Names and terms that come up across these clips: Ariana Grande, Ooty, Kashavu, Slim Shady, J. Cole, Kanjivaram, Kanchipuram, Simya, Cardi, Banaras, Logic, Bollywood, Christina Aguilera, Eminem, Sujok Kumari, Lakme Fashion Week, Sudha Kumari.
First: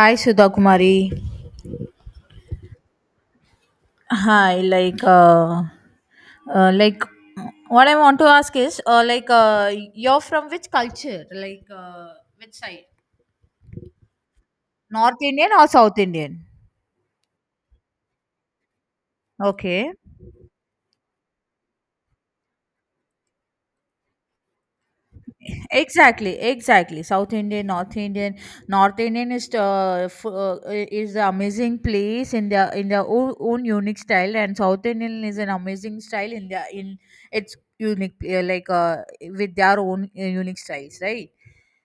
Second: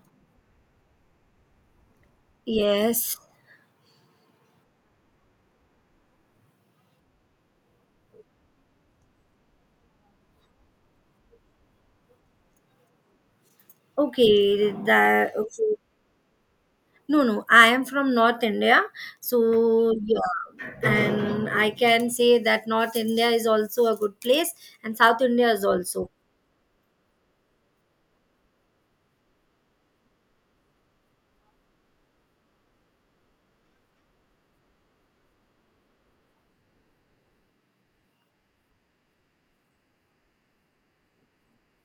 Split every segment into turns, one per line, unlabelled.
Hi, Sudha Kumari.
Yes.
Hi like what I want to ask is you're from which culture, which side,
Okay.
North
That
Indian or
okay.
South Indian?
No, no. I am from North India,
Okay,
so yeah, and I can say that North India is also a good place, and South India is also.
exactly, exactly. South Indian, North Indian. North Indian is is the amazing place in their own, own unique style, and South Indian is an amazing style in their in its unique, with their own unique styles, right?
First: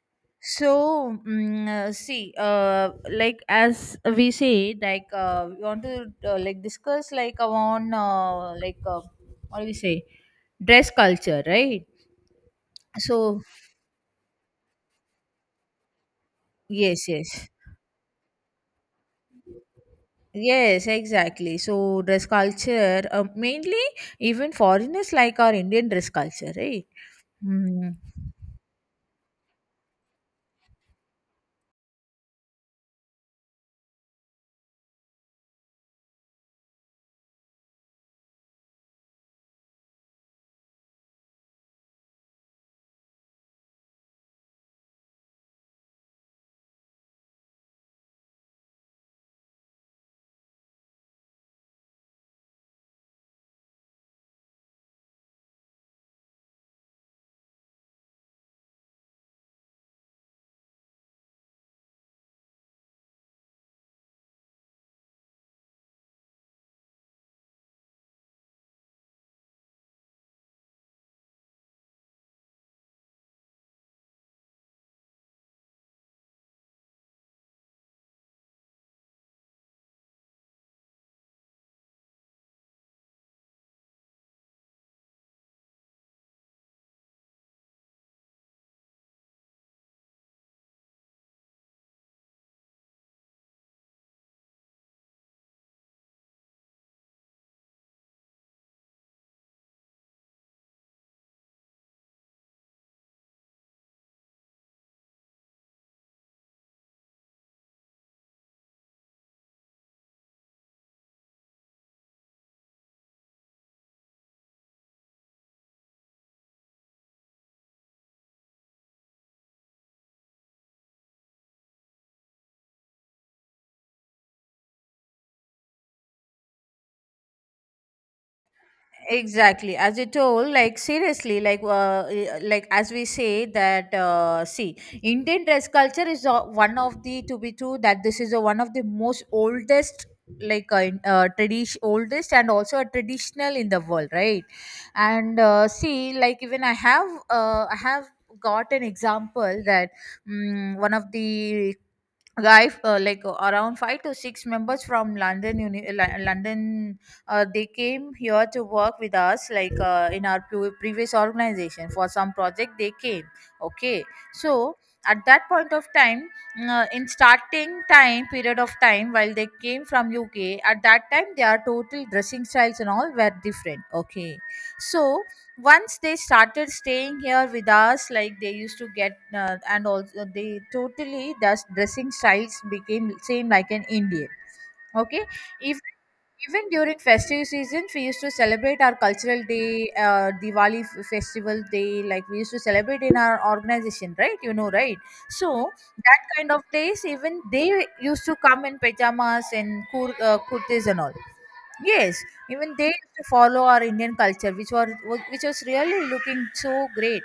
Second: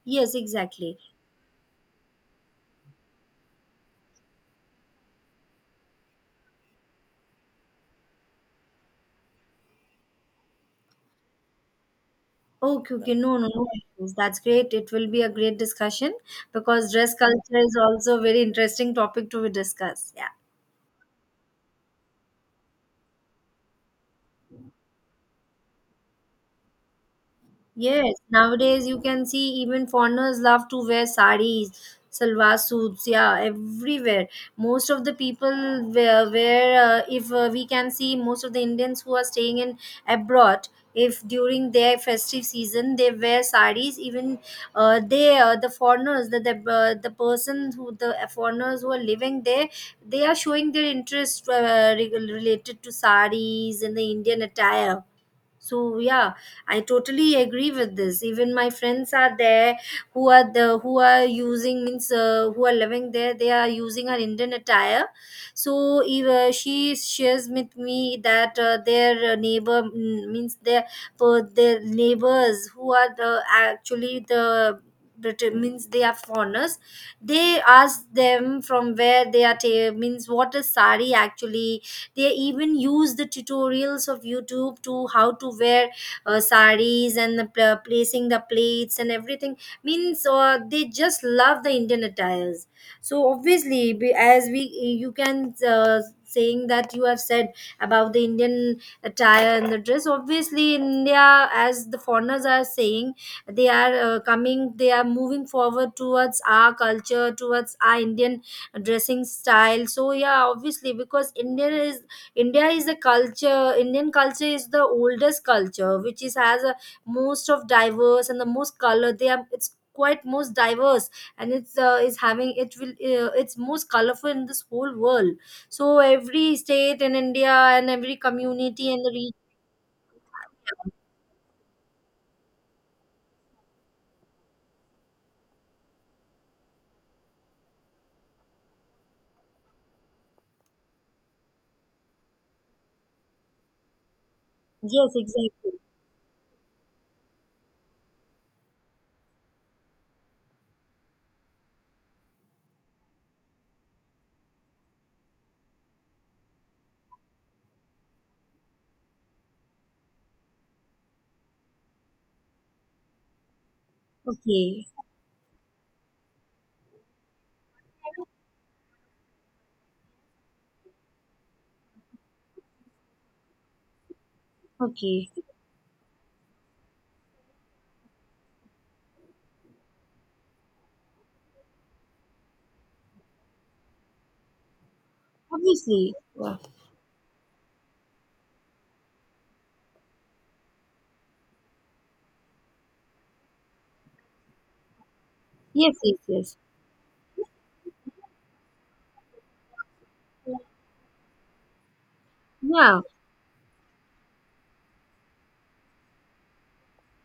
Yes,
So
exactly.
see, like as we say, we want to, like discuss like on like what do we say, dress culture, right?
Okay, okay. No,
So
no, no issues. That's great. It will be a great discussion because
yes,
dress
yes.
culture is also a very interesting topic to be discussed. Yeah.
Yes, exactly. So dress culture, mainly even foreigners like our Indian dress culture, right? Hmm.
Yes, nowadays you can see even foreigners love to wear saris, salwar suits, yeah, everywhere. Most of the people wear, if we can see most of the Indians who are staying in abroad. If during their festive season they wear saris, even the foreigners, the persons who are living there, they are showing their interest related to saris and the Indian attire, so yeah, I totally agree with this. Even my friends are there who are using, means who are living there, they are using her Indian attire. So if, she shares with me that their neighbor, means their their neighbors who are the actually the means they are foreigners. They ask them from where they are means what is sari actually. They even use the tutorials of YouTube to how to wear saris and the, placing the plates and everything, means they just love the Indian attires. So obviously, as we you can saying that you have said about the Indian attire and the dress. Obviously in India, as the foreigners are saying, they are coming, they are moving forward towards our culture, towards our Indian dressing style, so yeah, obviously, because India is a culture. Indian culture is the oldest culture, which is has a most of diverse and the most color. They are, it's quite most diverse, and it's is having it will it's most colorful in this whole world. So every state in India and every community and the region.
Exactly, as you told. Seriously, as we say that, see, Indian dress culture is, one of, the to be true, that this is one of the most oldest, tradition, oldest and also a traditional in the world, right?
Yes,
And
exactly.
see, like even I have I have got an example that one of the guy like around five to six members from London, they came here to work with us, in our previous organization for some project, they came. Okay, so
Okay,
at that point of time, in starting time, period of time while they came from UK, at that time their total dressing styles and all were different. Okay, so
okay.
once they started staying here with us, like they used to get and also they, totally their dressing styles became same like an Indian. Okay, if
Obviously, yeah.
even during festive seasons, we used to celebrate our cultural day, Diwali festival day, like we used to celebrate in our organization, right? You know, right? So
Yes, yes,
that kind
yes.
of days, even they used to come in pajamas and kurtis and all. Yes, even they
Yeah.
used to follow our Indian culture, which was, which was really looking so great.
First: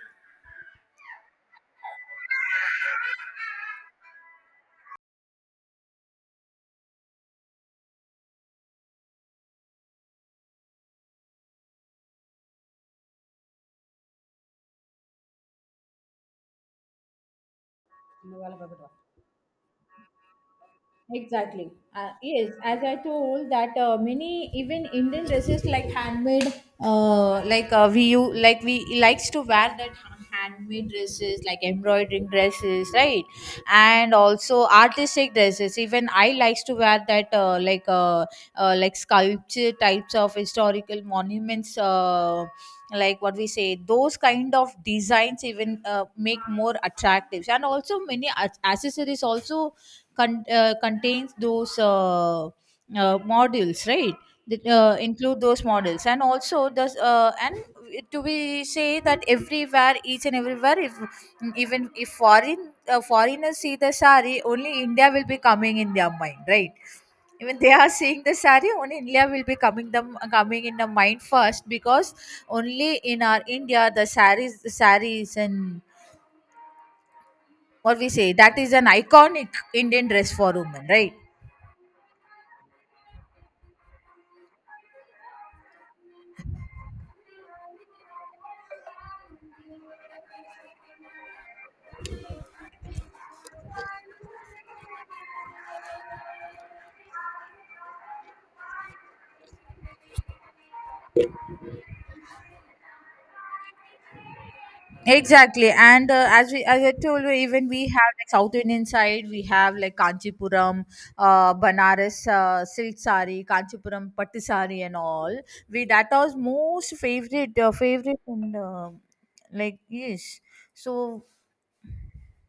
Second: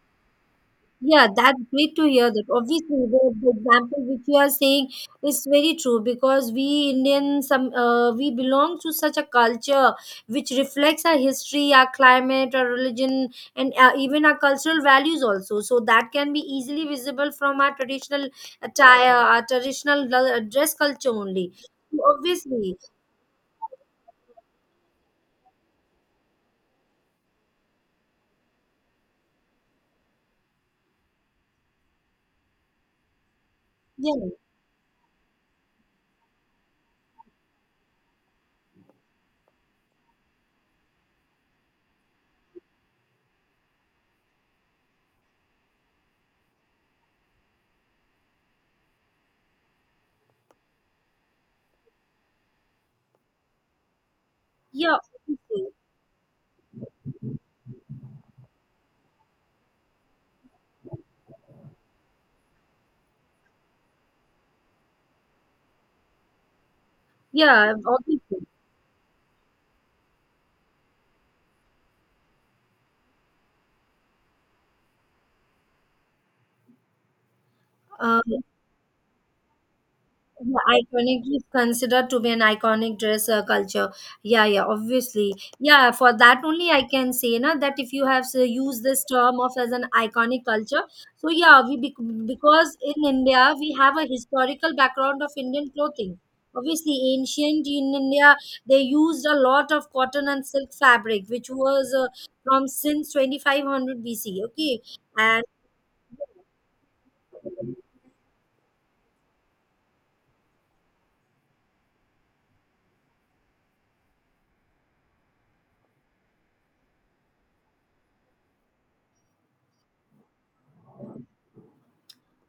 Yeah, that's great to hear that. Obviously, the example which you are saying is very true, because we Indians, some we belong to such a culture which reflects our history, our climate, our religion, and even our cultural values also. So that can be easily visible from our traditional attire, our traditional dress culture only.
Exactly.
So,
Yes,
obviously,
as I told that, many even Indian dresses like handmade, we likes to wear that handmade dresses like embroidering dresses, right? And
yeah,
also artistic dresses. Even I likes to wear that, like sculpture types of historical monuments. Like what we say, those kind of designs even make more attractive, and also many accessories also contains those, modules, right? That
yeah,
include those
obviously.
models and also does and to be say that everywhere, each and everywhere, if even if foreigners see the sari, only India will be coming in their mind, right? Even they
Yeah,
are seeing the
obviously.
sari, only India will be coming them, coming in the mind first, because only in our India the saris, the saris, and what we
Uh,
say, that is an iconic Indian dress for
Yeah,
women, right?
iconic is considered to be an iconic dress culture. Yeah, yeah, obviously. Yeah, for that only I can say na, that if you have say, used this term of as an iconic culture. So yeah, we bec because in India we have a historical background of Indian clothing. Obviously, ancient in India they used a lot of cotton and silk fabric, which was from since 2500 BC. Okay.
Exactly, and as I told you, even we have like South Indian side, we have like Kanchipuram, Banaras silk saree, Kanchipuram patti saree, and all. We, that was most favorite, favorite and yes. So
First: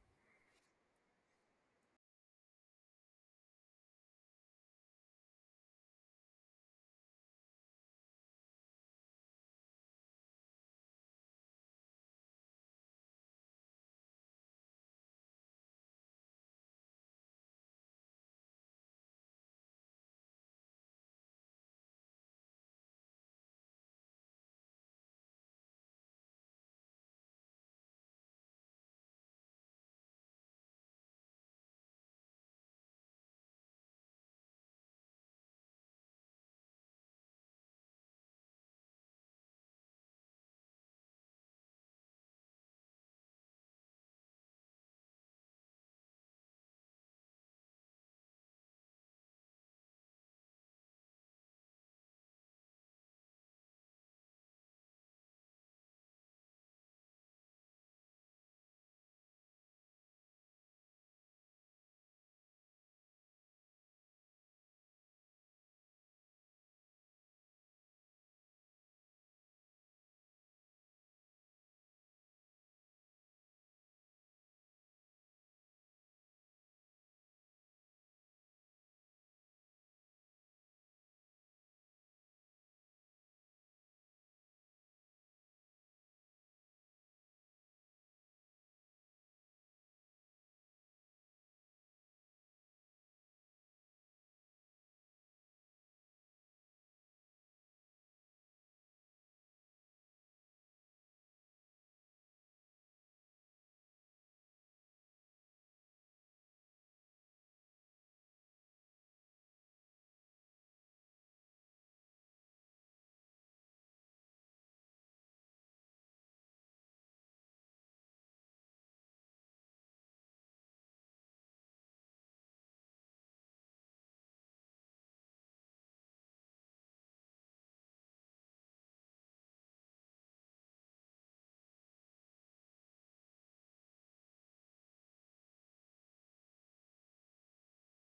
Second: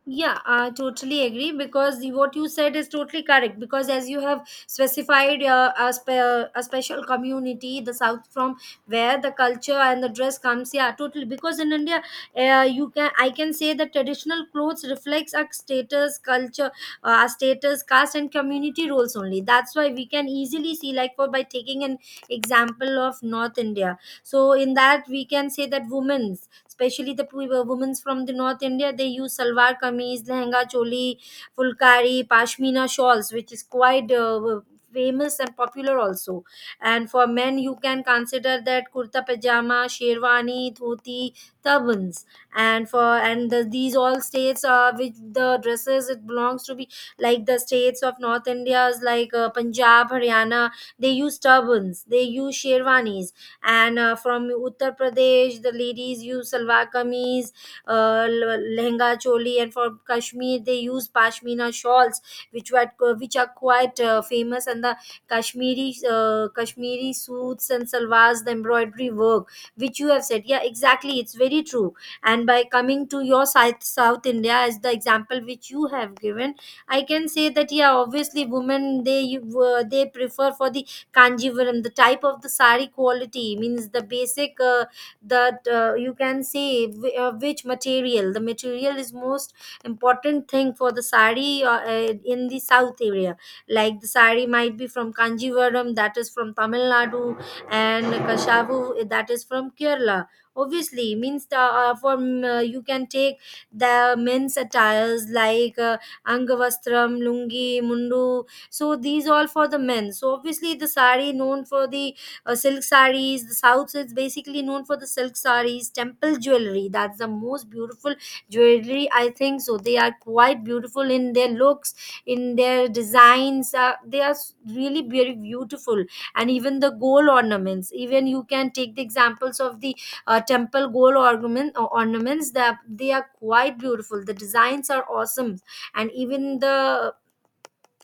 Yeah, I totally agree because what you said is totally correct. Because as you have specified a special community, the south from where the culture and the dress comes, yeah, totally. Because in India, you can I can say that traditional clothes reflects our status, culture, caste, and community roles only. That's why we can easily see, like for by taking an example of North India, so in that we can say that women's, especially women's from the north india, they use salwar kameez, lehenga choli, fulkari, pashmina shawls, which is quite famous and popular also. And for men you can consider that kurta pajama, sherwani, dhoti, turbans, and for and the, these all states are which the dresses it belongs to be, like the states of north india's, like punjab, haryana, they use turbans, they use sherwanis. And from Uttar Pradesh, the ladies use salwar kameez, lehenga choli, and from Kashmir they use pashmina shawls, which were which are quite famous, and the Kashmiri suits and salwars, the embroidery work, which you have said, yeah, exactly, it's very true. And by coming to your South India as the example which you have given, I can say that yeah, obviously women they they prefer for the Kanjivaram, the type of the sari quality, means the basic that you can say which material. The material is most important thing for the sari in the south area. Like the sari might be from Kanjivaram, that is from Tamil Nadu, and Kashavu, eh, that is from Kerala. Obviously, means the, from you can take the men's attires like angavastram, lungi, mundu. So these all for the men, so obviously the sari known for the silk saris. The south is basically known for the silk saris, temple jewelry. That's the most beautiful jewelry, I think so. They are quite beautiful in their looks, in their designs. They are really very beautiful. And even the gold ornaments, even you can take the examples of the temple gold ornament or ornaments, that they are quite beautiful. The designs are awesome. And even the,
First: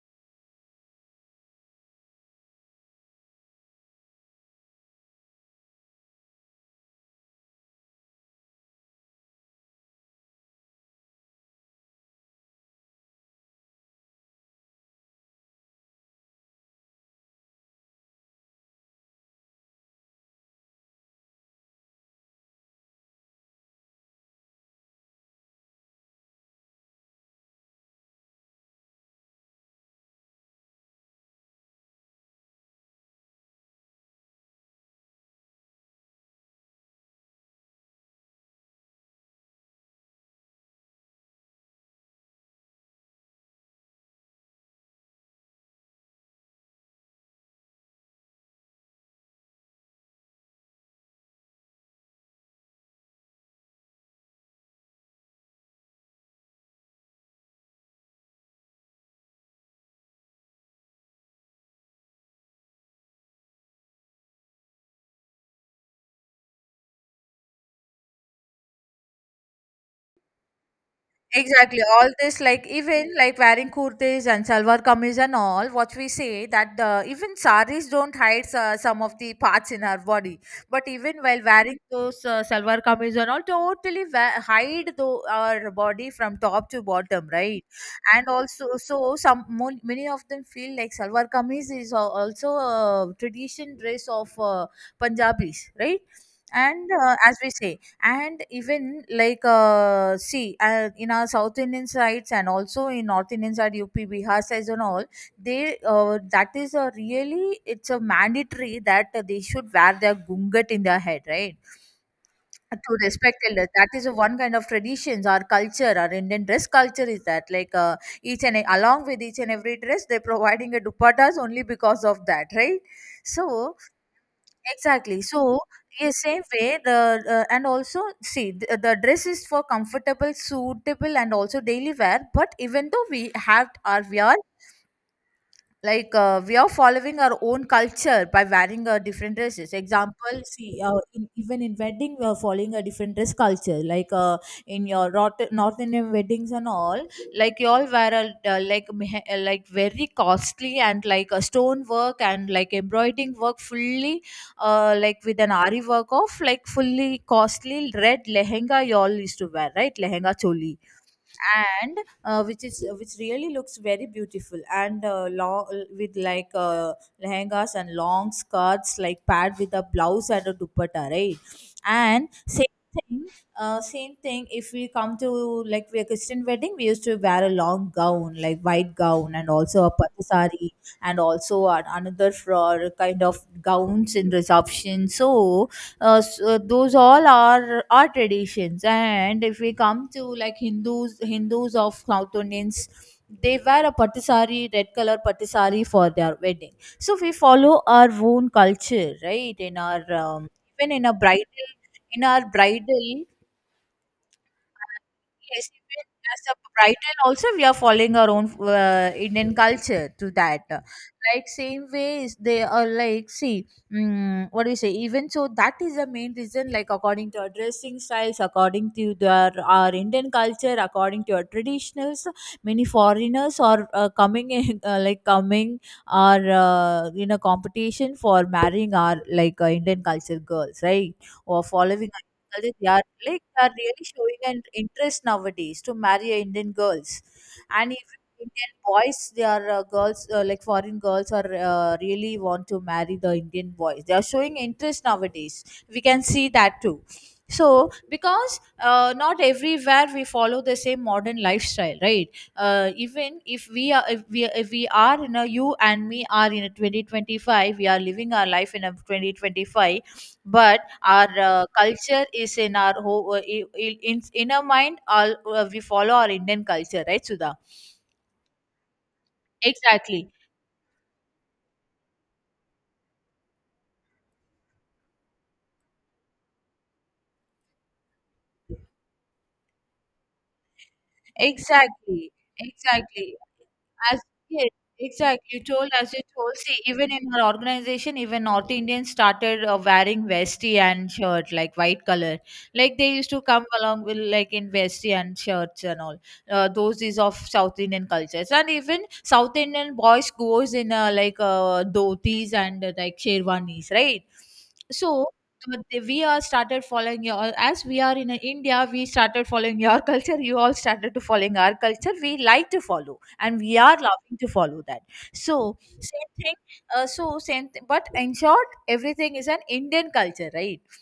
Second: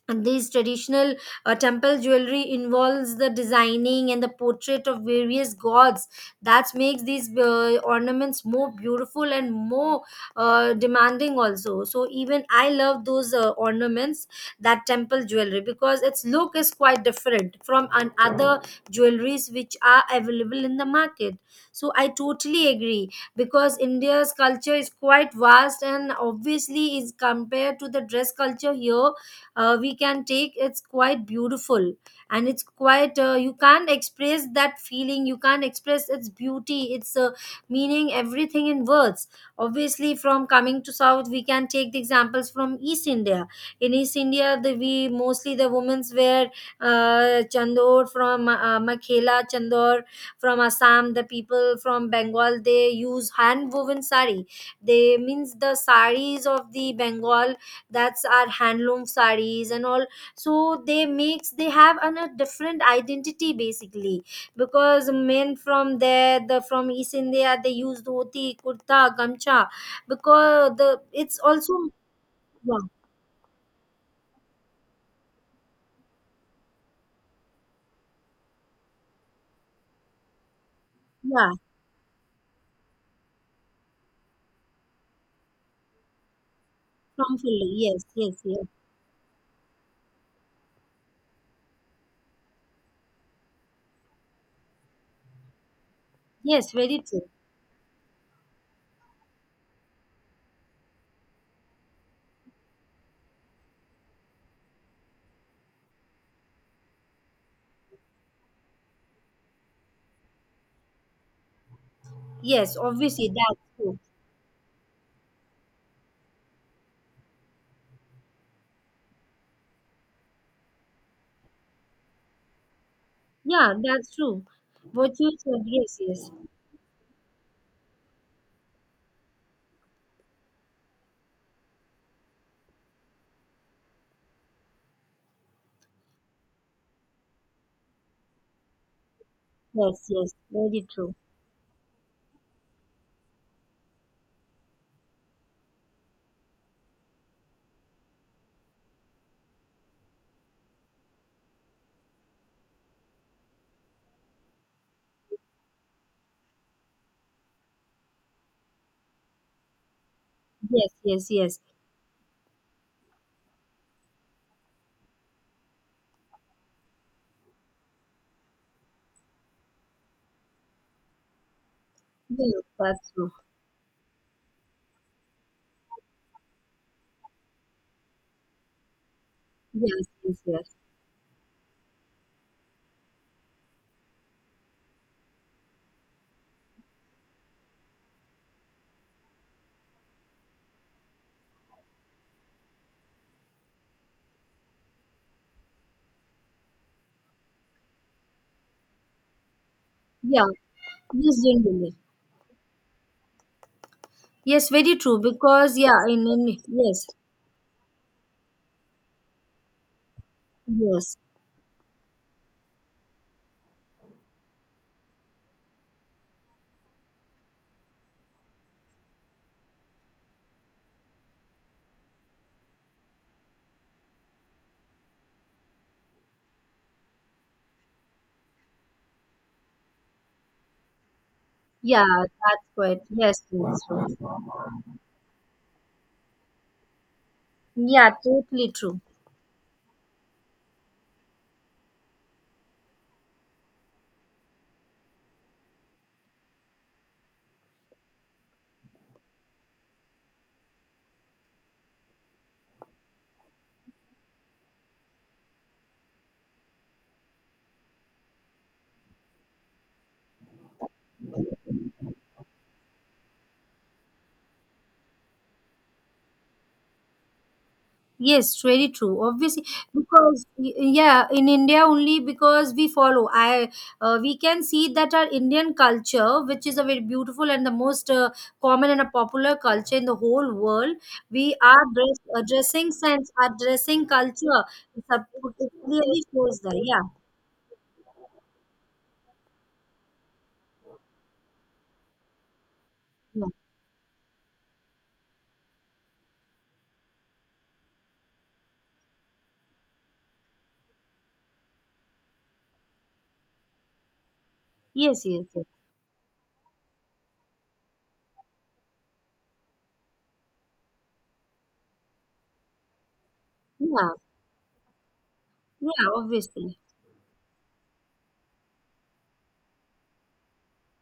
and these traditional temple jewelry involves the designing and the portrait of various gods that makes these ornaments more beautiful and more demanding also. So even I love those ornaments, that temple jewelry, because its look is quite different from an other jewelries which are available in the market. So I totally agree because india's culture is quite vast, and obviously is compared to the dress culture here, we can take it's quite beautiful, and it's quite you can't express that feeling, you can't express its beauty, its meaning, everything in words. Obviously from coming to south we can take the examples from east india. In east india, the we mostly the women's wear chandor from makhela chandor from Assam. The people from Bengal they use hand woven sari, they means the saris of the Bengal, that's our handloom sarees and all. So they makes, they have an, a different identity basically, because men from there the from east india they use dhoti, kurta, gamcha, because the it's also
exactly. All this, like
yeah,
even like wearing kurtis and salwar kameez and all, what we say, that the even saris don't hide some of the parts in our body. But even while
yeah
wearing those salwar kameez and all, totally hide the, our body from top to bottom,
from
right?
Philly. Yes,
And
yes, yes.
also, so some many of them feel like salwar kameez is also a tradition dress of Punjabis, right?
Yes,
And
very true.
as we say, and even like see in our South Indian sides, and also in North Indian side, UP, Bihar sides and all, they that is a really, it's a mandatory that they should wear their gungat in their head, right?
Yes,
To
obviously,
respect
that's
elders, that
true.
is a one kind of traditions. Our culture, our Indian dress culture is that, each and e, along with each and every dress, they're providing a dupattas only because of that, right?
Yeah,
So
that's true. What
exactly.
you
So
said, yes,
yes,
yes.
same way the and also see the dress is for comfortable, suitable, and also daily wear. But even though we have our wear, we are following our own culture by wearing different dresses,
Yes, yes,
example,
very
see,
true.
in, even in wedding, we are following a different dress culture. In your North Indian weddings and all, like you all wear a, like very costly and like a stone work and like embroidering work fully, like with an ari work of like fully costly red lehenga. You all used to wear, right? Lehenga choli,
Yes, yes, yes.
and which is, which really looks very beautiful, and long with lehengas and long skirts, like paired with a blouse and a dupatta, right? And
Yes,
same
that's
thing,
true.
same thing, if we come to like a Christian wedding, we used to wear a long gown, like white gown, and also a
Yes,
pattu
yes, yes.
sari, and also another for kind of gowns in reception. So so those all are traditions. And if we come to like Hindus, Hindus of South Indians, they wear a patti sari, red color patti sari for their wedding. So we follow our own culture, right? In our
Yeah.
even in a
Yes,
bridal,
generally.
in our bridal.
Yes, very true.
Yes,
Because yeah,
even as a
in yes,
bridal also, we are following our own Indian culture to that.
yes,
Like same ways they are, like, see what do you say? Even so, that is the main reason. Like according to our dressing styles, according to their, our Indian culture, according to our traditionals, many foreigners are coming in coming or in a competition for marrying our Indian culture girls, right? Or
yeah,
following
that's
Kalyan, they
right.
are,
Yes,
like they are
yes, true.
really showing an interest nowadays to marry a Indian girls, and
Yeah,
even
totally
Indian
true.
boys, they are girls like foreign girls are really want to marry the Indian boys. They are showing interest nowadays. We can see that too. So because not everywhere we follow the same modern lifestyle, right? Even if we are in a, you and me are in a 2025, we are living our life in a 2025, but our culture is in our whole, in inner mind, all we follow our Indian culture, right, Sudha?
Yes, very true. Obviously,
Exactly,
because yeah, in India only because we follow. I we can see that our Indian culture, which is a very beautiful and the most common and a popular culture in the whole world, we are dress,
exactly,
dressing sense,
exactly.
our dressing
As
culture.
yes,
It's a,
exactly. You
it
told, as you
clearly
told,
shows
see,
that. Yeah,
even in our organization, even North Indians started wearing vesti and shirt, like white color. Like they used to
yeah.
come along with like in vesti and shirts and all. Those is of South Indian cultures, and even South Indian boys goes in dhotis and sherwanis, right? So
Yes, yes, yes.
they, we are started following your, as we are in India, we started following your culture, you all started to following our culture, we like to follow, and we are
Yeah.
loving to follow that. So
Yeah,
same thing,
obviously.
so same thing, but in short, everything is an Indian culture, right?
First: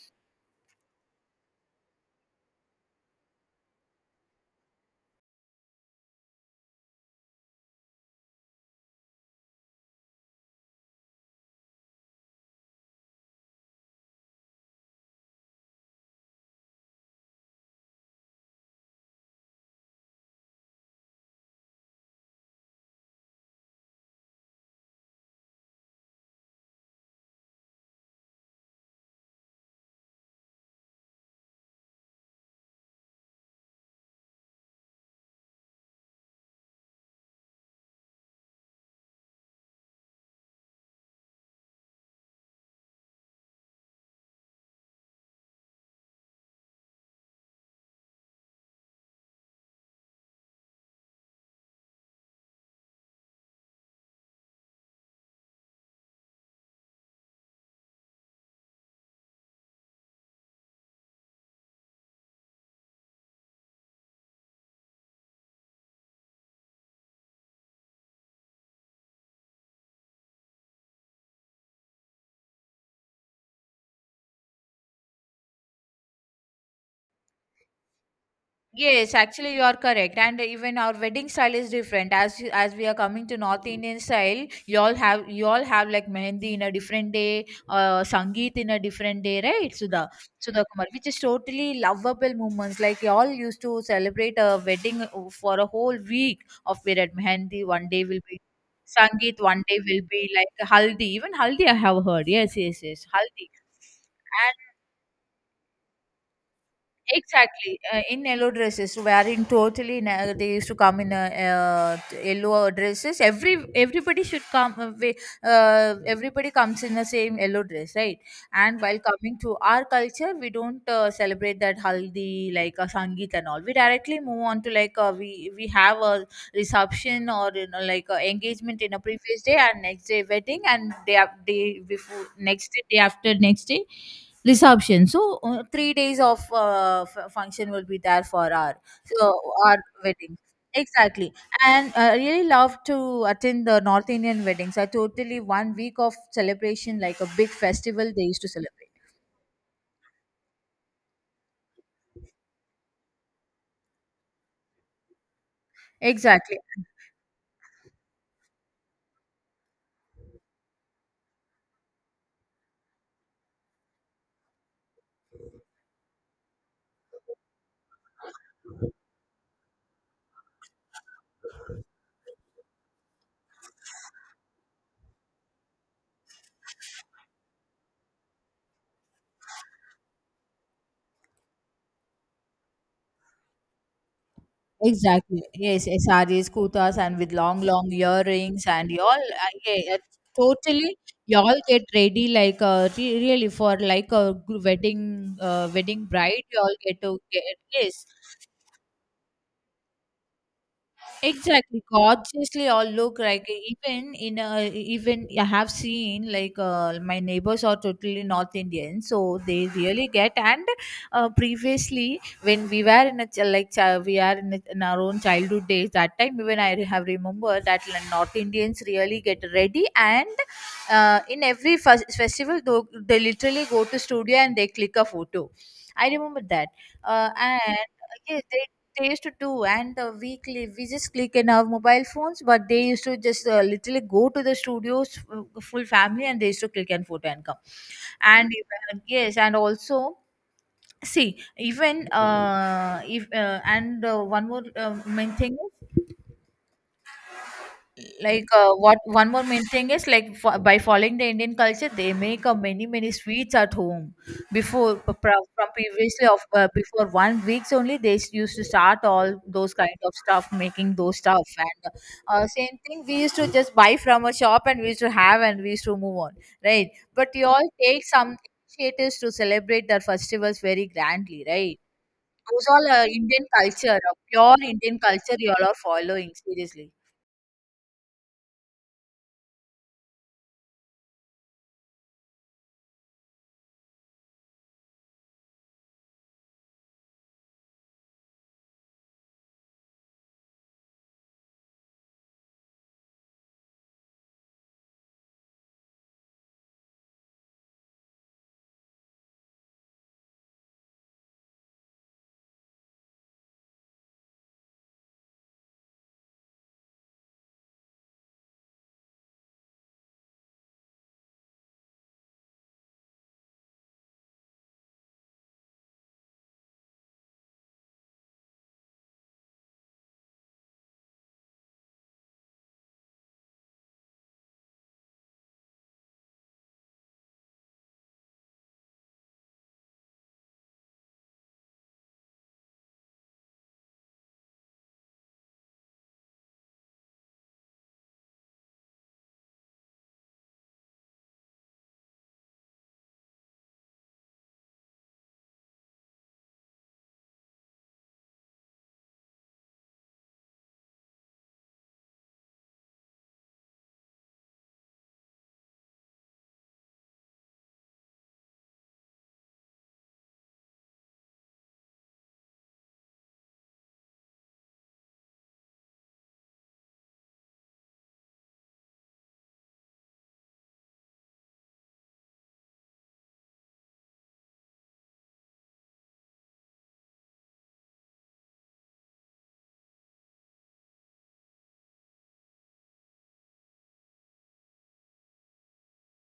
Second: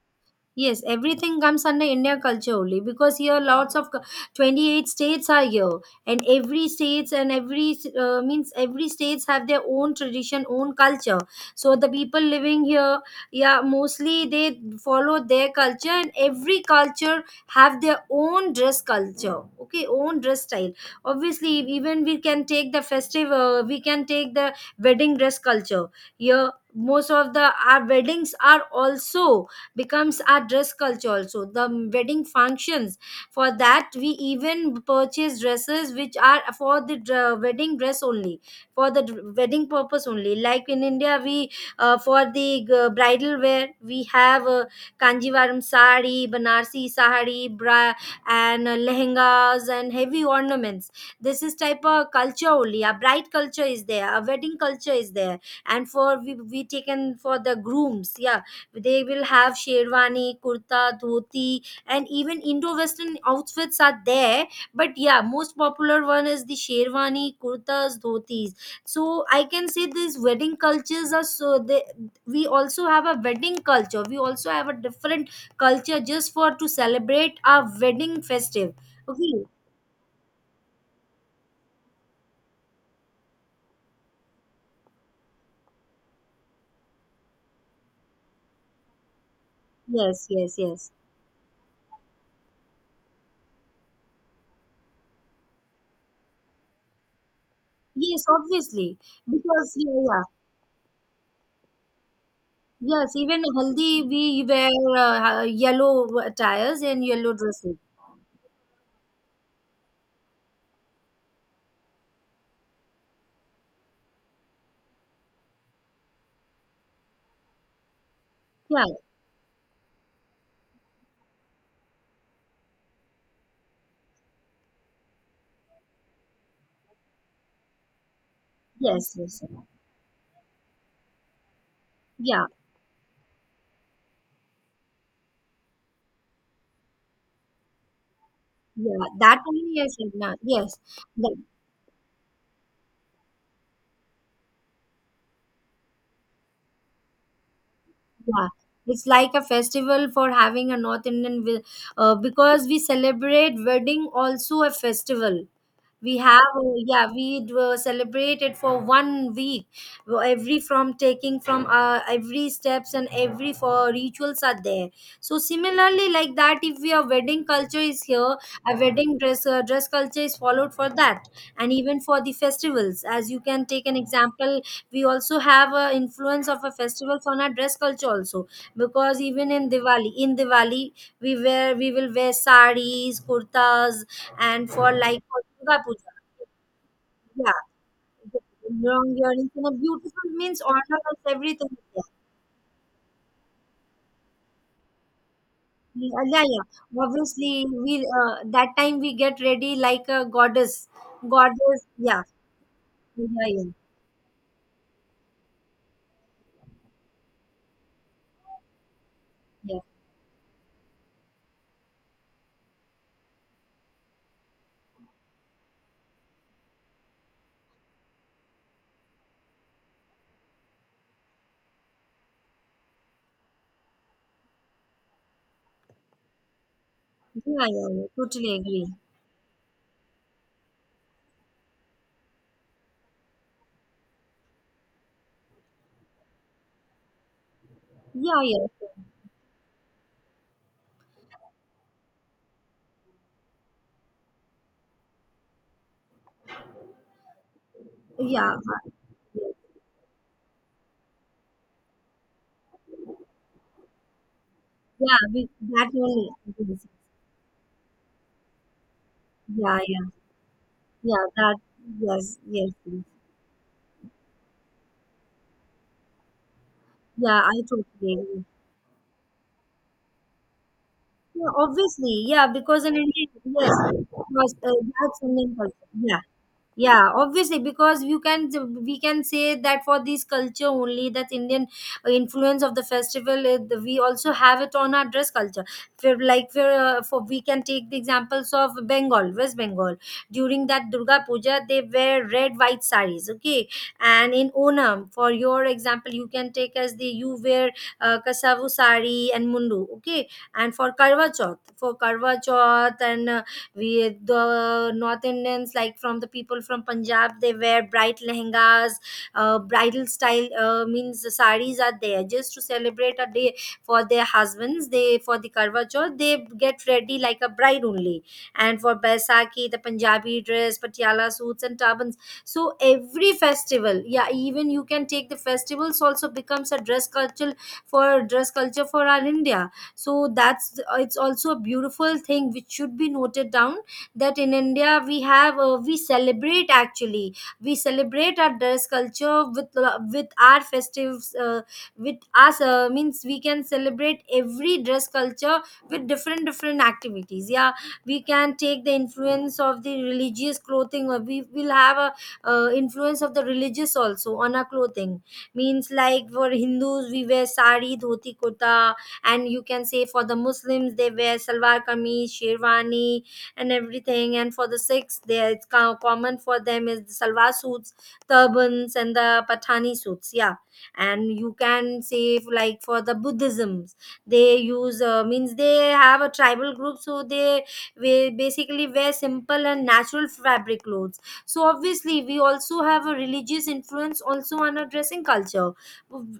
Yes, everything comes under India culture only because here lots of 28 states are here, and every states and every means every states have their own tradition, own culture. So the people living here, yeah, mostly they follow their culture, and every culture have their own dress culture, okay, own dress style. Obviously, even we can take the festive, we can take the wedding dress culture. Here, most of the our weddings are also becomes our dress culture also, the wedding functions, for that we even purchase dresses which are for the wedding dress only, for the wedding purpose only. Like in india we for the bridal wear we have kanjivaram sari, banarsi sari, bra, and lehengas and heavy ornaments. This is type of culture only, a bride culture is there, a wedding culture is there. And for we taken for the grooms, yeah, they will have sherwani, kurta, dhoti, and even Indo-Western outfits are there. But yeah, most popular one is the sherwani, kurtas, dhotis. So I can say these wedding cultures are, so they, we also have a wedding culture. We also have a different culture just for to celebrate our wedding festive.
Yes,
Okay.
actually you are correct, and even our wedding style is different. As we are coming to North Indian style, you all have, you all have like mehendi in a different day, sangeet in a different day, right? Sudha,
Yes, yes,
Sudha Kumar,
yes.
which is totally lovable moments. Like you all used to celebrate a wedding for a whole week of period. Mehendi one day
Yes,
will be
obviously.
sangeet, one
Because
day
yeah,
will
yeah.
be like haldi. Even haldi, I have heard. Yes, yes, yes,
Yes, even
haldi.
haldi we wear yellow attires and yellow dresses.
Exactly, in yellow dresses, wearing totally. They used to come in yellow dresses. Every, everybody should come. Everybody comes in the same yellow dress, right? And
Yeah,
while coming to our culture, we don't celebrate that haldi like a sangeet and all. We directly move on to like uh, we have a reception or like a engagement in a
yes, yes.
previous day
Yes.
and next day wedding and day up day before
Yeah,
next day day after next day reception. So 3 days of uh, function will be there for our
yeah.
so
That
our
only I said now.
wedding,
Yes.
exactly.
That,
And I really love to attend the North Indian weddings. I totally one week of celebration like a big festival they used
yeah.
to celebrate.
It's like a festival for having a North Indian, because we celebrate wedding also a festival. We have
Exactly,
celebrate it for 1 week. Every from taking from every steps and every for rituals are there, so similarly like that if we are wedding culture is here, a wedding dress dress culture is followed for that. And even for the festivals, as you can take an example, we also have a influence of a festival on our dress culture also, because even in diwali we wear we will wear saris, kurtas, and for like
exactly,
for Durga
yes, yes,
Puja.
sarees kutas and with
Yeah,
long earrings and
long
y'all
earrings and a
yeah,
beautiful means
totally.
ornaments,
Y'all
everything is
get
there.
ready like uh, really for like a wedding, wedding
Yeah, yeah,
bride y'all
yeah.
get to get,
Obviously,
yes.
we that time we get ready like a goddess.
Exactly,
Yeah,
gorgeously all look like
yeah, yeah,
even in a, even I have seen like my neighbors are totally North Indian, so they
yeah,
really get. And previously, when we were in a we are in, a, in our own childhood days, that time even I have remember that like, North Indians really get ready. And in every festival, though they literally go to studio and they click a photo. I remember that,
yeah, yeah,
and
yeah.
yes,
Totally agree.
they used to do. And we just click in our mobile phones, but they used to just literally go to the studios full family and they used to click and photo and come.
Yeah,
And
yeah,
yes, and also see. Even if and one more main thing, like
yeah,
what one more main thing is like by following the Indian culture, they make many many sweets at home before
yeah. We,
from
that
previously
only.
of
Yes.
before one weeks only. They used to start all those
Yeah,
kind
yeah,
of stuff making those
yeah.
stuff.
That,
And
yes, yes,
same
yes.
thing we used to just buy from a shop and we used to have and we used to move on, right? But
Yeah,
you
I
all
totally
take some
agree.
initiatives to celebrate their festivals very grandly,
Yeah,
right?
obviously, yeah,
Those
because
all
in India,
indian
yes,
culture
it
pure
was
Indian
that's
culture
Indian
you all are
culture. Yeah,
following seriously,
yeah, obviously, because you can we can say that for this culture only, that Indian influence of the festival, we also have it on our dress culture. For, like for we can take the examples of bengal West Bengal. During that Durga Puja they wear red white saris. Okay. And in Onam, for your example you can take as the, you wear kasavu sari and mundu. Okay. And for Karwa Chauth, and we the North Indians, like from the people from Punjab, they wear bright lehengas, bridal style, means the saris are there just to celebrate a day for their husbands. They for the Karwa Chauth they get ready like a bride only. And for Baisakhi the Punjabi dress, patiala suits and turbans. So every festival, yeah, even you can take the festivals also becomes a for dress culture for our India. So that's it's also a beautiful thing which should be noted down, that in India we have we celebrate our dress culture with with our festives, with us means we can celebrate every dress culture with different different activities. Yeah, we can take the influence of the religious clothing, or we will have a influence of the religious also on our clothing. Means like for Hindus we wear sari, dhoti, kurta, and you can say for the Muslims they wear salwar kameez, sherwani and everything, and for the Sikhs there it's common for them is the salwar suits, turbans and the pathani suits. Yeah, and you can say like for the Buddhisms they use means they have a tribal group, so they we basically wear simple and natural fabric clothes. So obviously we also have a religious influence also on our dressing culture.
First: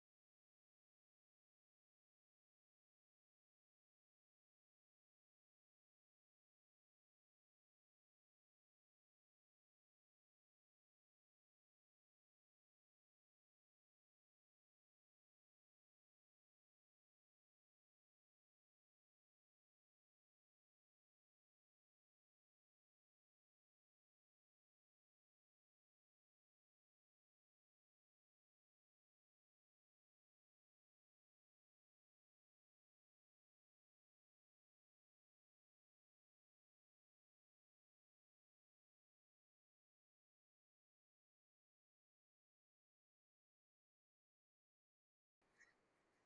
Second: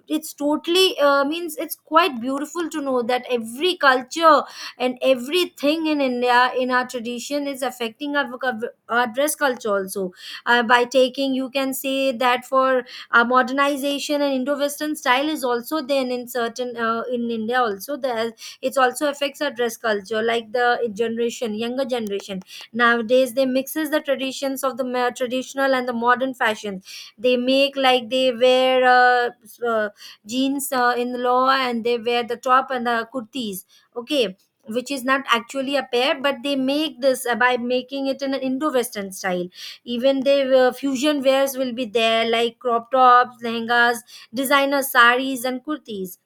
It's totally means it's quite beautiful to know that every culture and everything in India in our tradition is affecting our, our dress culture also. By taking, you can say that for modernization and Indo-Western style is also then in certain in India also. There it's also affects our dress culture, like the generation, younger generation nowadays, they mixes the traditions of the traditional and the modern fashion. They make like they wear jeans in the law, and they wear the top and the kurtis. Okay, which is not actually a pair, but they make this by making it in an Indo-Western style. Even the fusion wears will be there, like crop tops, lehengas, designer saris and kurtis.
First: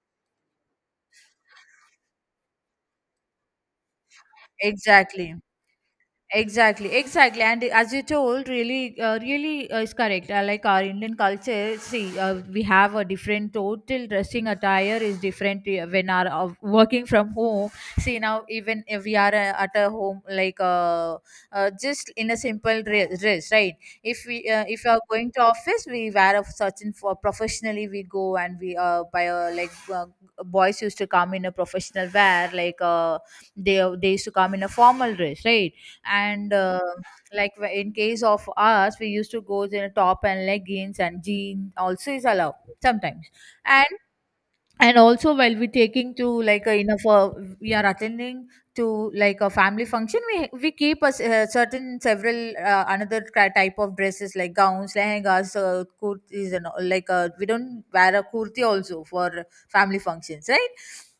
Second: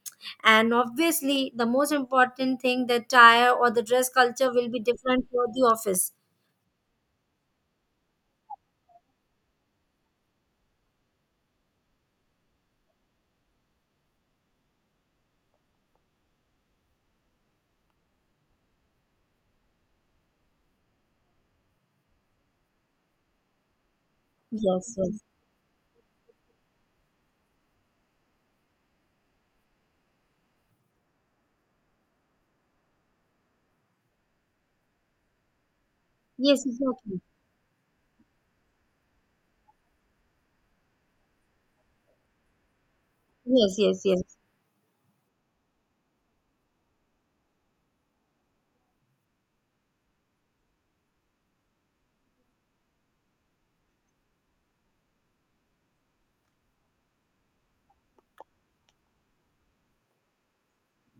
And obviously the most important thing, the attire or the dress culture will be different
exactly.
for the office.
Exactly, exactly, and as you told, really, is correct. Like our Indian culture, see, we have a different total dressing attire is different when our working from home. See now, even if we are at a home, like just in a simple dress, right? If we if
Yes,
you are
yes,
going to office, we wear a certain for professionally. We go and we buy a like boys used to come in a professional wear, like they used to come in a formal dress, right? And
yes, exactly,
like in case of us we used to go in a top and leggings, and jeans also is allowed sometimes.
yes,
and
yes, yes,
and also while we taking to like a, enough we are attending to like a family function, we keep a, certain several another type of dresses like gowns, lehengas, kurtis and all. Like we don't wear a kurti also for family functions, right?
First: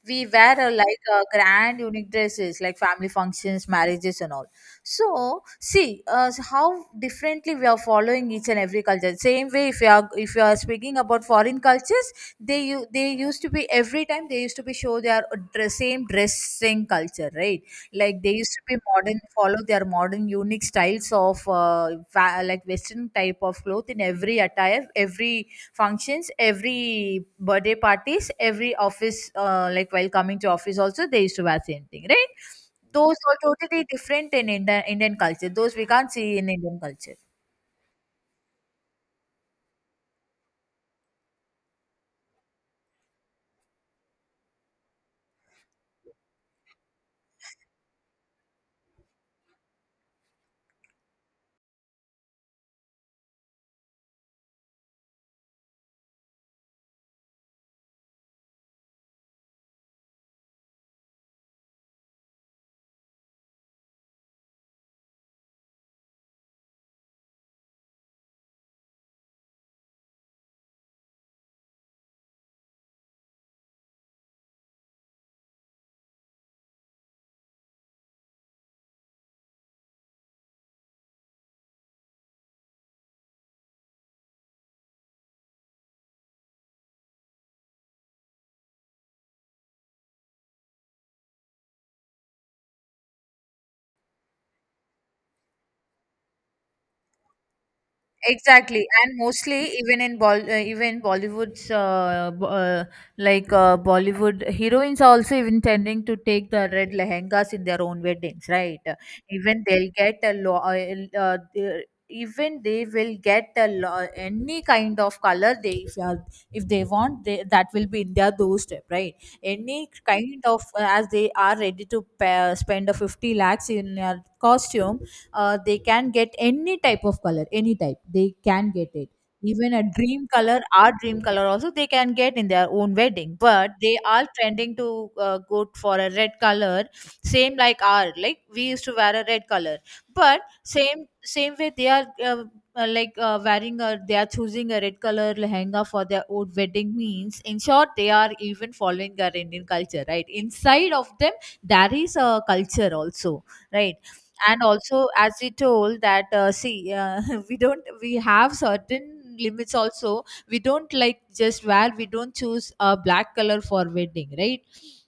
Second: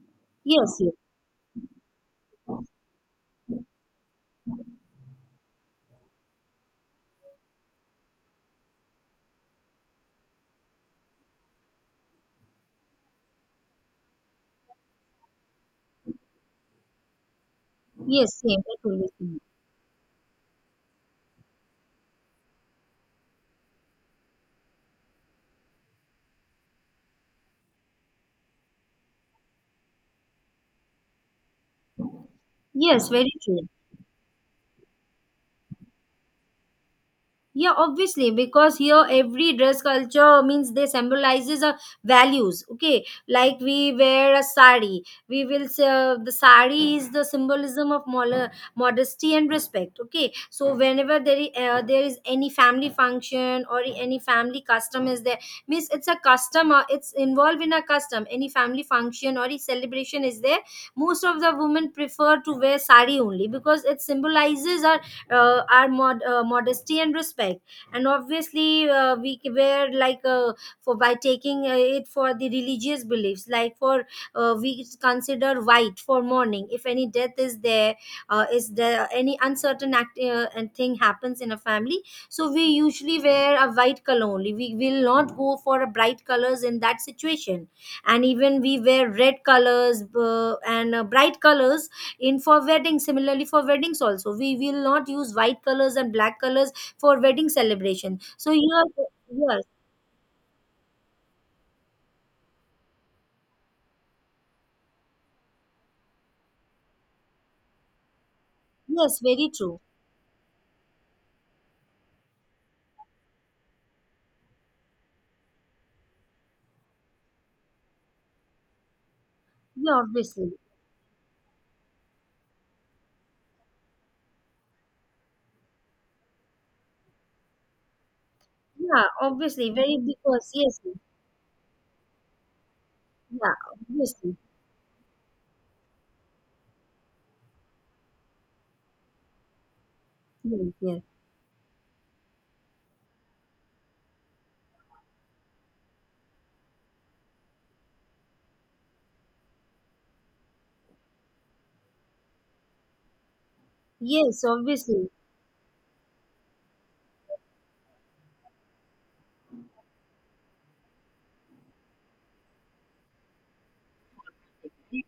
We wear a,
yes, yes.
like a grand unique dresses like family functions, marriages and all. So see, how differently we are following each and every culture. Same way, if you are speaking about foreign cultures, they they used to be every time they used to be show their dress, same dressing culture, right? Like they
Yes,
used
same.
to
That
be
will
modern,
be
follow their modern unique styles of like Western type of cloth in every attire, every functions, every birthday parties, every office, like while coming to office also they used to wear same thing, right?
yes,
Those
very
are
true.
totally different in Indian Indian culture. Those we can't see in Indian culture.
Yeah, obviously, because here every dress culture means they symbolizes values. Okay, like we wear a sari, we will say the sari is the symbolism of modesty and respect. Okay, so whenever there is any family function or any family custom is there, means it's a custom. It's involved in a custom. Any family function or a celebration is there. Most of the women prefer to wear sari only because it symbolizes a our modesty and respect. And obviously were like for, by taking it for the religious beliefs, like for we consider white for mourning. If any death is there, is there any uncertain act and thing happens in a family, so we usually wear a white color only. We will not go for a bright colors in that situation. And even we wear red colors and bright colors in for weddings. Similarly for weddings also we will not use white colors and black colors for wedding celebration. So here
Exactly, and
yes,
mostly even in Bol even Bollywood's like Bollywood heroines are also even tending to take the red lehengas in their own weddings, right?
yes, very
Even
true.
they'll get a even they will get a any kind of color they if they want they, that will be in their doorstep, right? Any
Yeah,
kind
obviously.
of as they are ready to pay, spend a 50 lakhs in a costume, they can get any type of color, any type they can get
Yeah,
it.
obviously
Even a
very,
dream
because
color,
yes,
our dream color also they can get in their own wedding,
yeah,
but they are
obviously.
trending to go for a red color. Same like our, like we used to wear a red color, but
Yeah, yeah.
same way they are like wearing a, they are choosing a red color lehenga for their own wedding. Means in short they are even following our Indian culture, right? Inside of them there is a culture also, right?
Yes,
And also
obviously.
as we told that see we don't, we have certain limits also. We don't like just wear, we don't choose a black color for wedding, right?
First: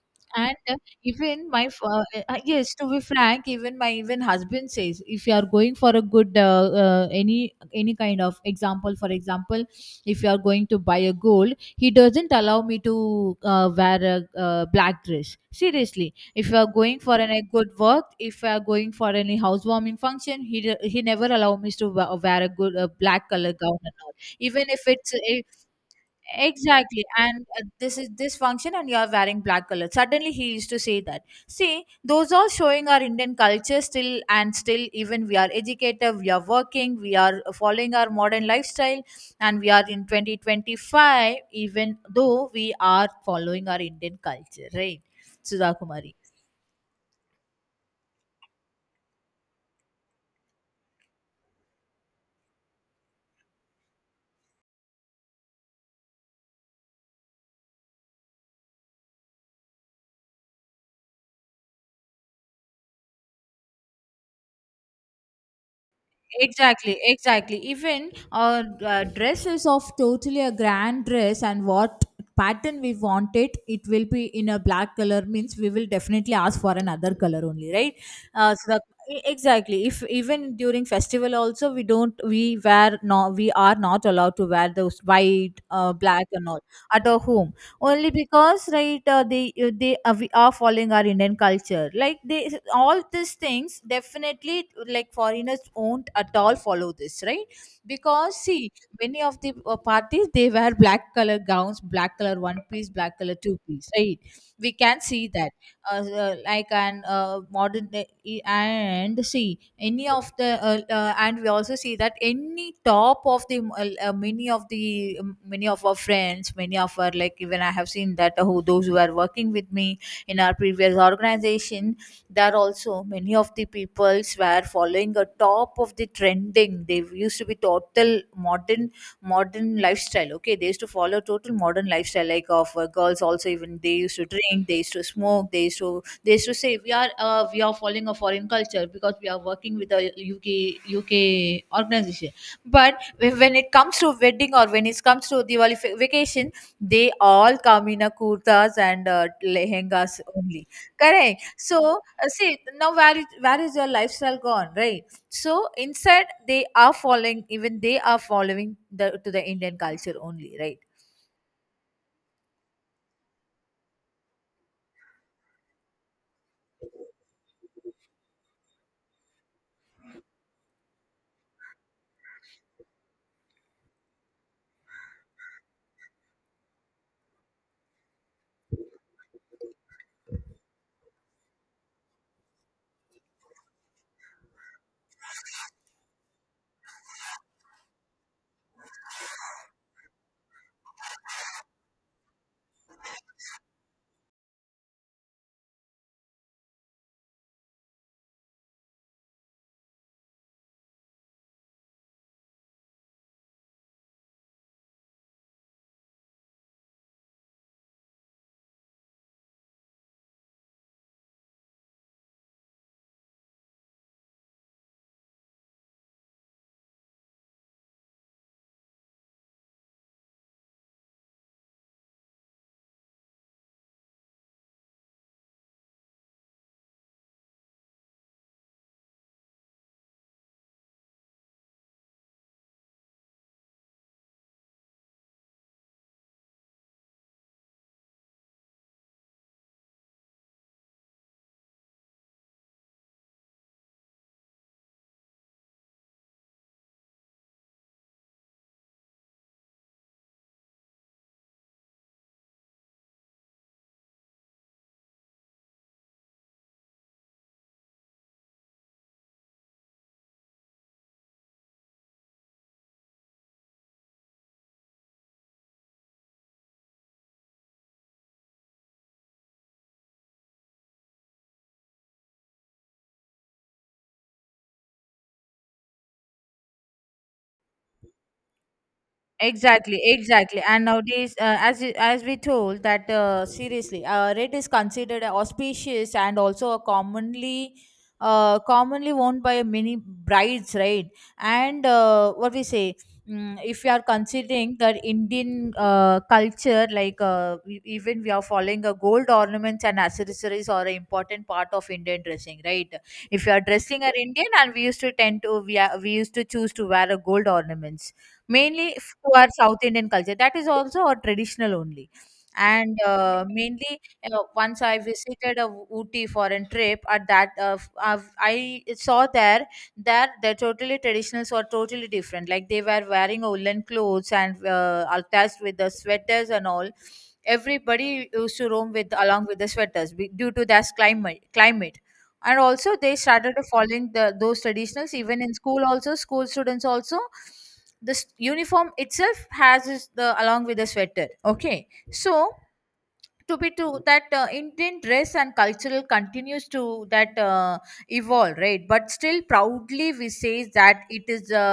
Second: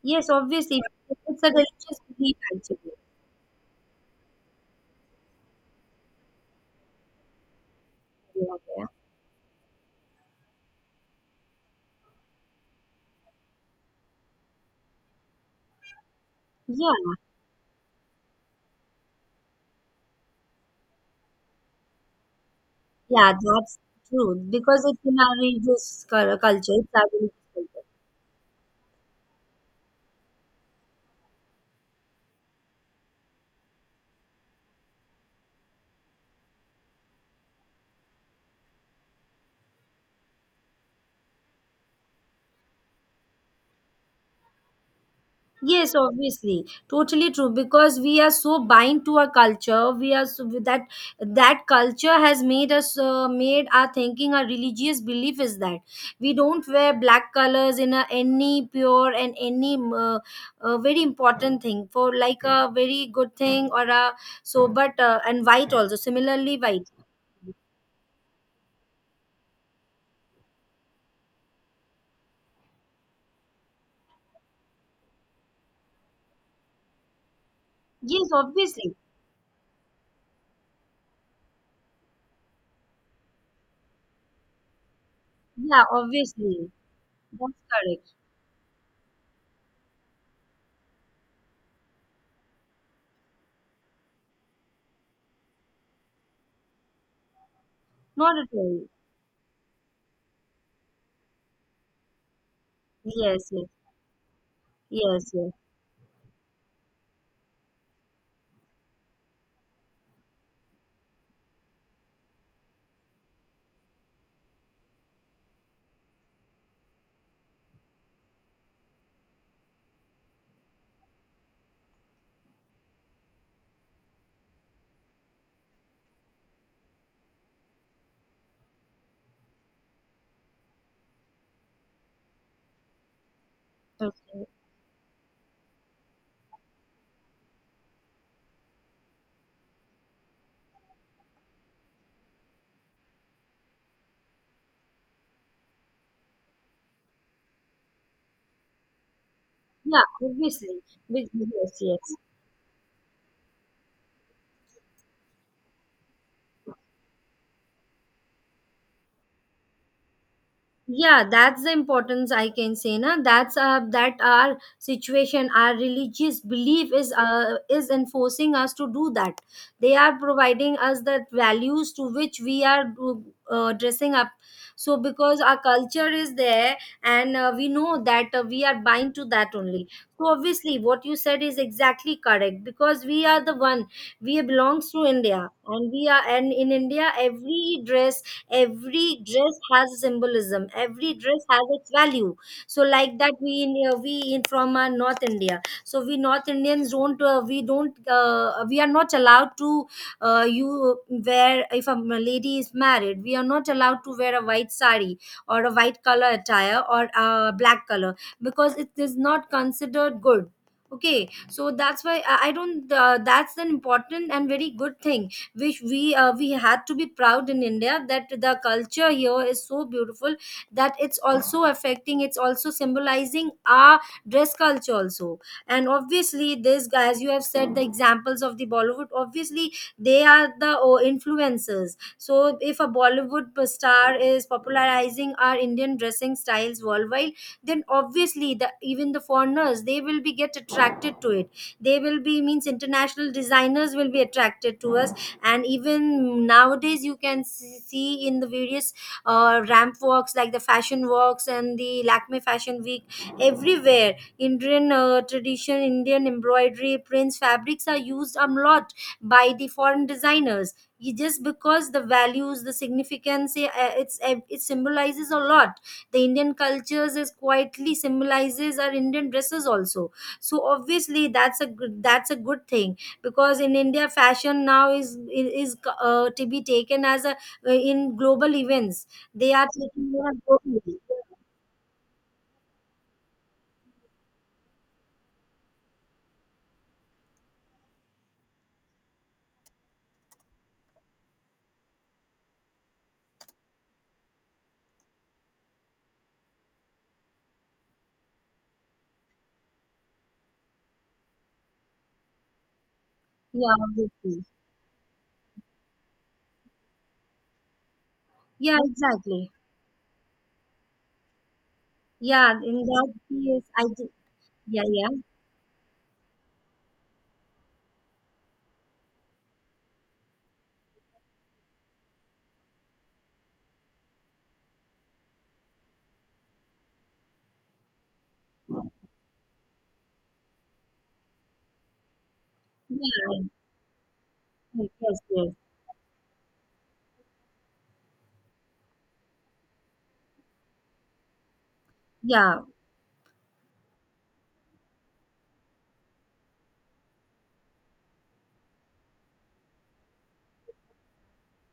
Yes,
And
obviously, it's a
even my
religious belief
yes, to
actually.
be frank, even my even husband says if you are going for a good uh, any any kind of
Yeah, yeah,
example, for example, if you are going to buy a gold, he doesn't allow me to wear a black dress, seriously. If we are going
yeah,
for any good work, if we are going for any housewarming function, he he never allow me to wear a good a black
yeah,
color
that's
gown and all.
true
Even
because
if
it's
it's
in our
if,
religious culture, it's
exactly,
our religious
and
culture.
this is this function and you are wearing black color, suddenly he used to say that. See, those all showing our Indian culture still, and still even we are educated, we are working, we are following our modern lifestyle, and we are in 2025, even though we are following our Indian culture, right, Sudha?
Yes, obviously, totally true. Because we are so bind to our culture, we are so, that that culture has made us made our thinking, our religious belief is that we don't wear black colors in a, any pure and any very important thing, for like a very good thing or a so, but and white also similarly white.
Exactly, exactly. Even our dress is of totally a grand dress, and what pattern we want it, it will be in a black color. Means we will definitely ask for another color only, right?
Yes,
So
obviously.
the, exactly. If even during festival also we don't we wear no, we are not allowed to wear those white,
Yeah,
black and all
obviously.
at our
That's
home
correct.
only, because, right, they are, we are following our Indian culture like they. All these things, definitely, like foreigners won't at all follow this, right? Because
Not at
see,
all.
many of the parties they wear black color gowns, black color one piece, black color
Yes,
two
yes,
piece, right? We can see
yes, yes.
that like an modern, and see any of the and we also see that any top of the many of the many of our friends, many of our, like, even I have seen that who those who are working with me in our previous organization. There also many of the peoples were following a top of the trending. They used to be total modern, modern lifestyle, okay. They used to follow total modern lifestyle, like of girls also. Even they used to
Okay.
drink, they used to smoke, they used to, they used to say we are following a foreign culture because we are working with a uk UK organization. But when it comes to wedding, or when it comes to Diwali vacation, they all come in a kurtas and
Yeah,
lehengas only,
obviously.
correct?
Yes,
So
yes.
see now, where is your lifestyle gone, right? So instead they are following, even they are following the to the Indian culture only, right?
Yeah, that's the importance I can say. Na, that's that our situation, our religious belief is enforcing us to do that. They are providing us the values to which dressing up. So, because our culture is there, and we know that we are bind to that only. So, obviously, what you said is exactly correct, because we are the one, we belongs to India, and we are, and in India every dress has symbolism, every dress has its value. So like that we in from North India, so we North Indians don't we are not allowed to you wear if a lady is married, we are not allowed to wear a white sari or a white color attire or a black color, because it is not considered good. Okay, so that's why I don't that's an important and very good thing which we had to be proud in India, that the culture here is so beautiful, that it's also symbolizing our dress culture also. And obviously this, as you have said, the examples of the Bollywood, obviously they are the influencers. So if a Bollywood star is popularizing our Indian dressing styles worldwide, then obviously the even the foreigners, they will be get attracted to it. They will be means international designers will be attracted to us. And even nowadays you can see, see in the various ramp walks, like the fashion walks and the Lakme Fashion Week, everywhere Indian tradition, Indian embroidery, prints, fabrics are used a lot by the foreign designers. You- just because the values, the significance, it symbolizes a lot. The Indian cultures is quietly symbolizes our Indian dresses also. So obviously that's a good thing, because in India fashion now is to be taken as a in global events, they are
Exactly,
taking more
exactly. And
globally.
nowadays, as we told that seriously, red is considered auspicious and also a commonly commonly worn by many brides, right? And what we say, mm, if we are considering that Indian culture, like we, even we are following a gold ornaments and accessories are an important part of Indian dressing, right? If you are
Yeah,
dressing an
obviously.
Indian, and we used to tend to, we are, we used to choose to wear a gold ornaments
Yeah,
mainly to our
exactly.
South Indian culture. That is also our traditional only.
Yeah, in
And
that case
mainly, you know, once
yeah,
I
yeah,
visited a Ooty for a trip. At that, I saw there that the totally traditionals were totally different. Like they were wearing woolen clothes and attached with the sweaters and all. Everybody used to roam with along with the sweaters due to their climate. Climate, and also they
yeah,
started following the, those
yes,
traditionals
yes,
even
yes,
in school also, school students also this uniform itself has is the along with the sweater, okay? So
yeah.
to be to that Indian dress and cultural continues to that evolve, right? But still proudly we say that it is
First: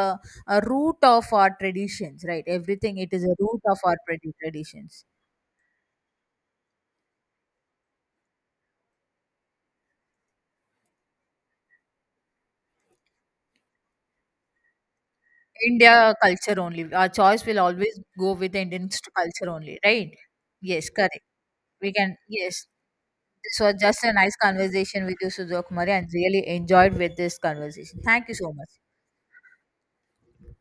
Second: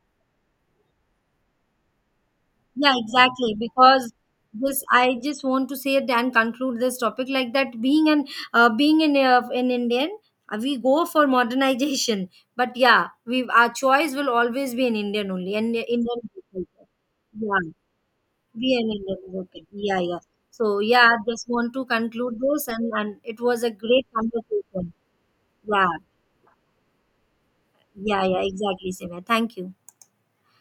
a root of our traditions, right?
Yeah,
Everything, it is a
exactly.
root of our
Because this,
traditions.
I just want to say it and conclude this topic like that. Being an being in Indian, we go for modernization, but yeah, we our choice will always be in Indian only and
India
Indian
culture
people.
only, our choice will
Yeah,
always go with
be
Indian
an Indian.
culture
Okay.
only,
Yeah,
right?
yeah. So
Yes,
yeah, I
correct,
just want to
we can,
conclude
yes.
this, and it
This
was a
was just
great
a nice
conversation.
conversation with you, Sujok Kumari,
Yeah,
and really enjoyed with this conversation.
yeah,
Thank you
yeah.
so much.
Exactly, Simya. Thank you.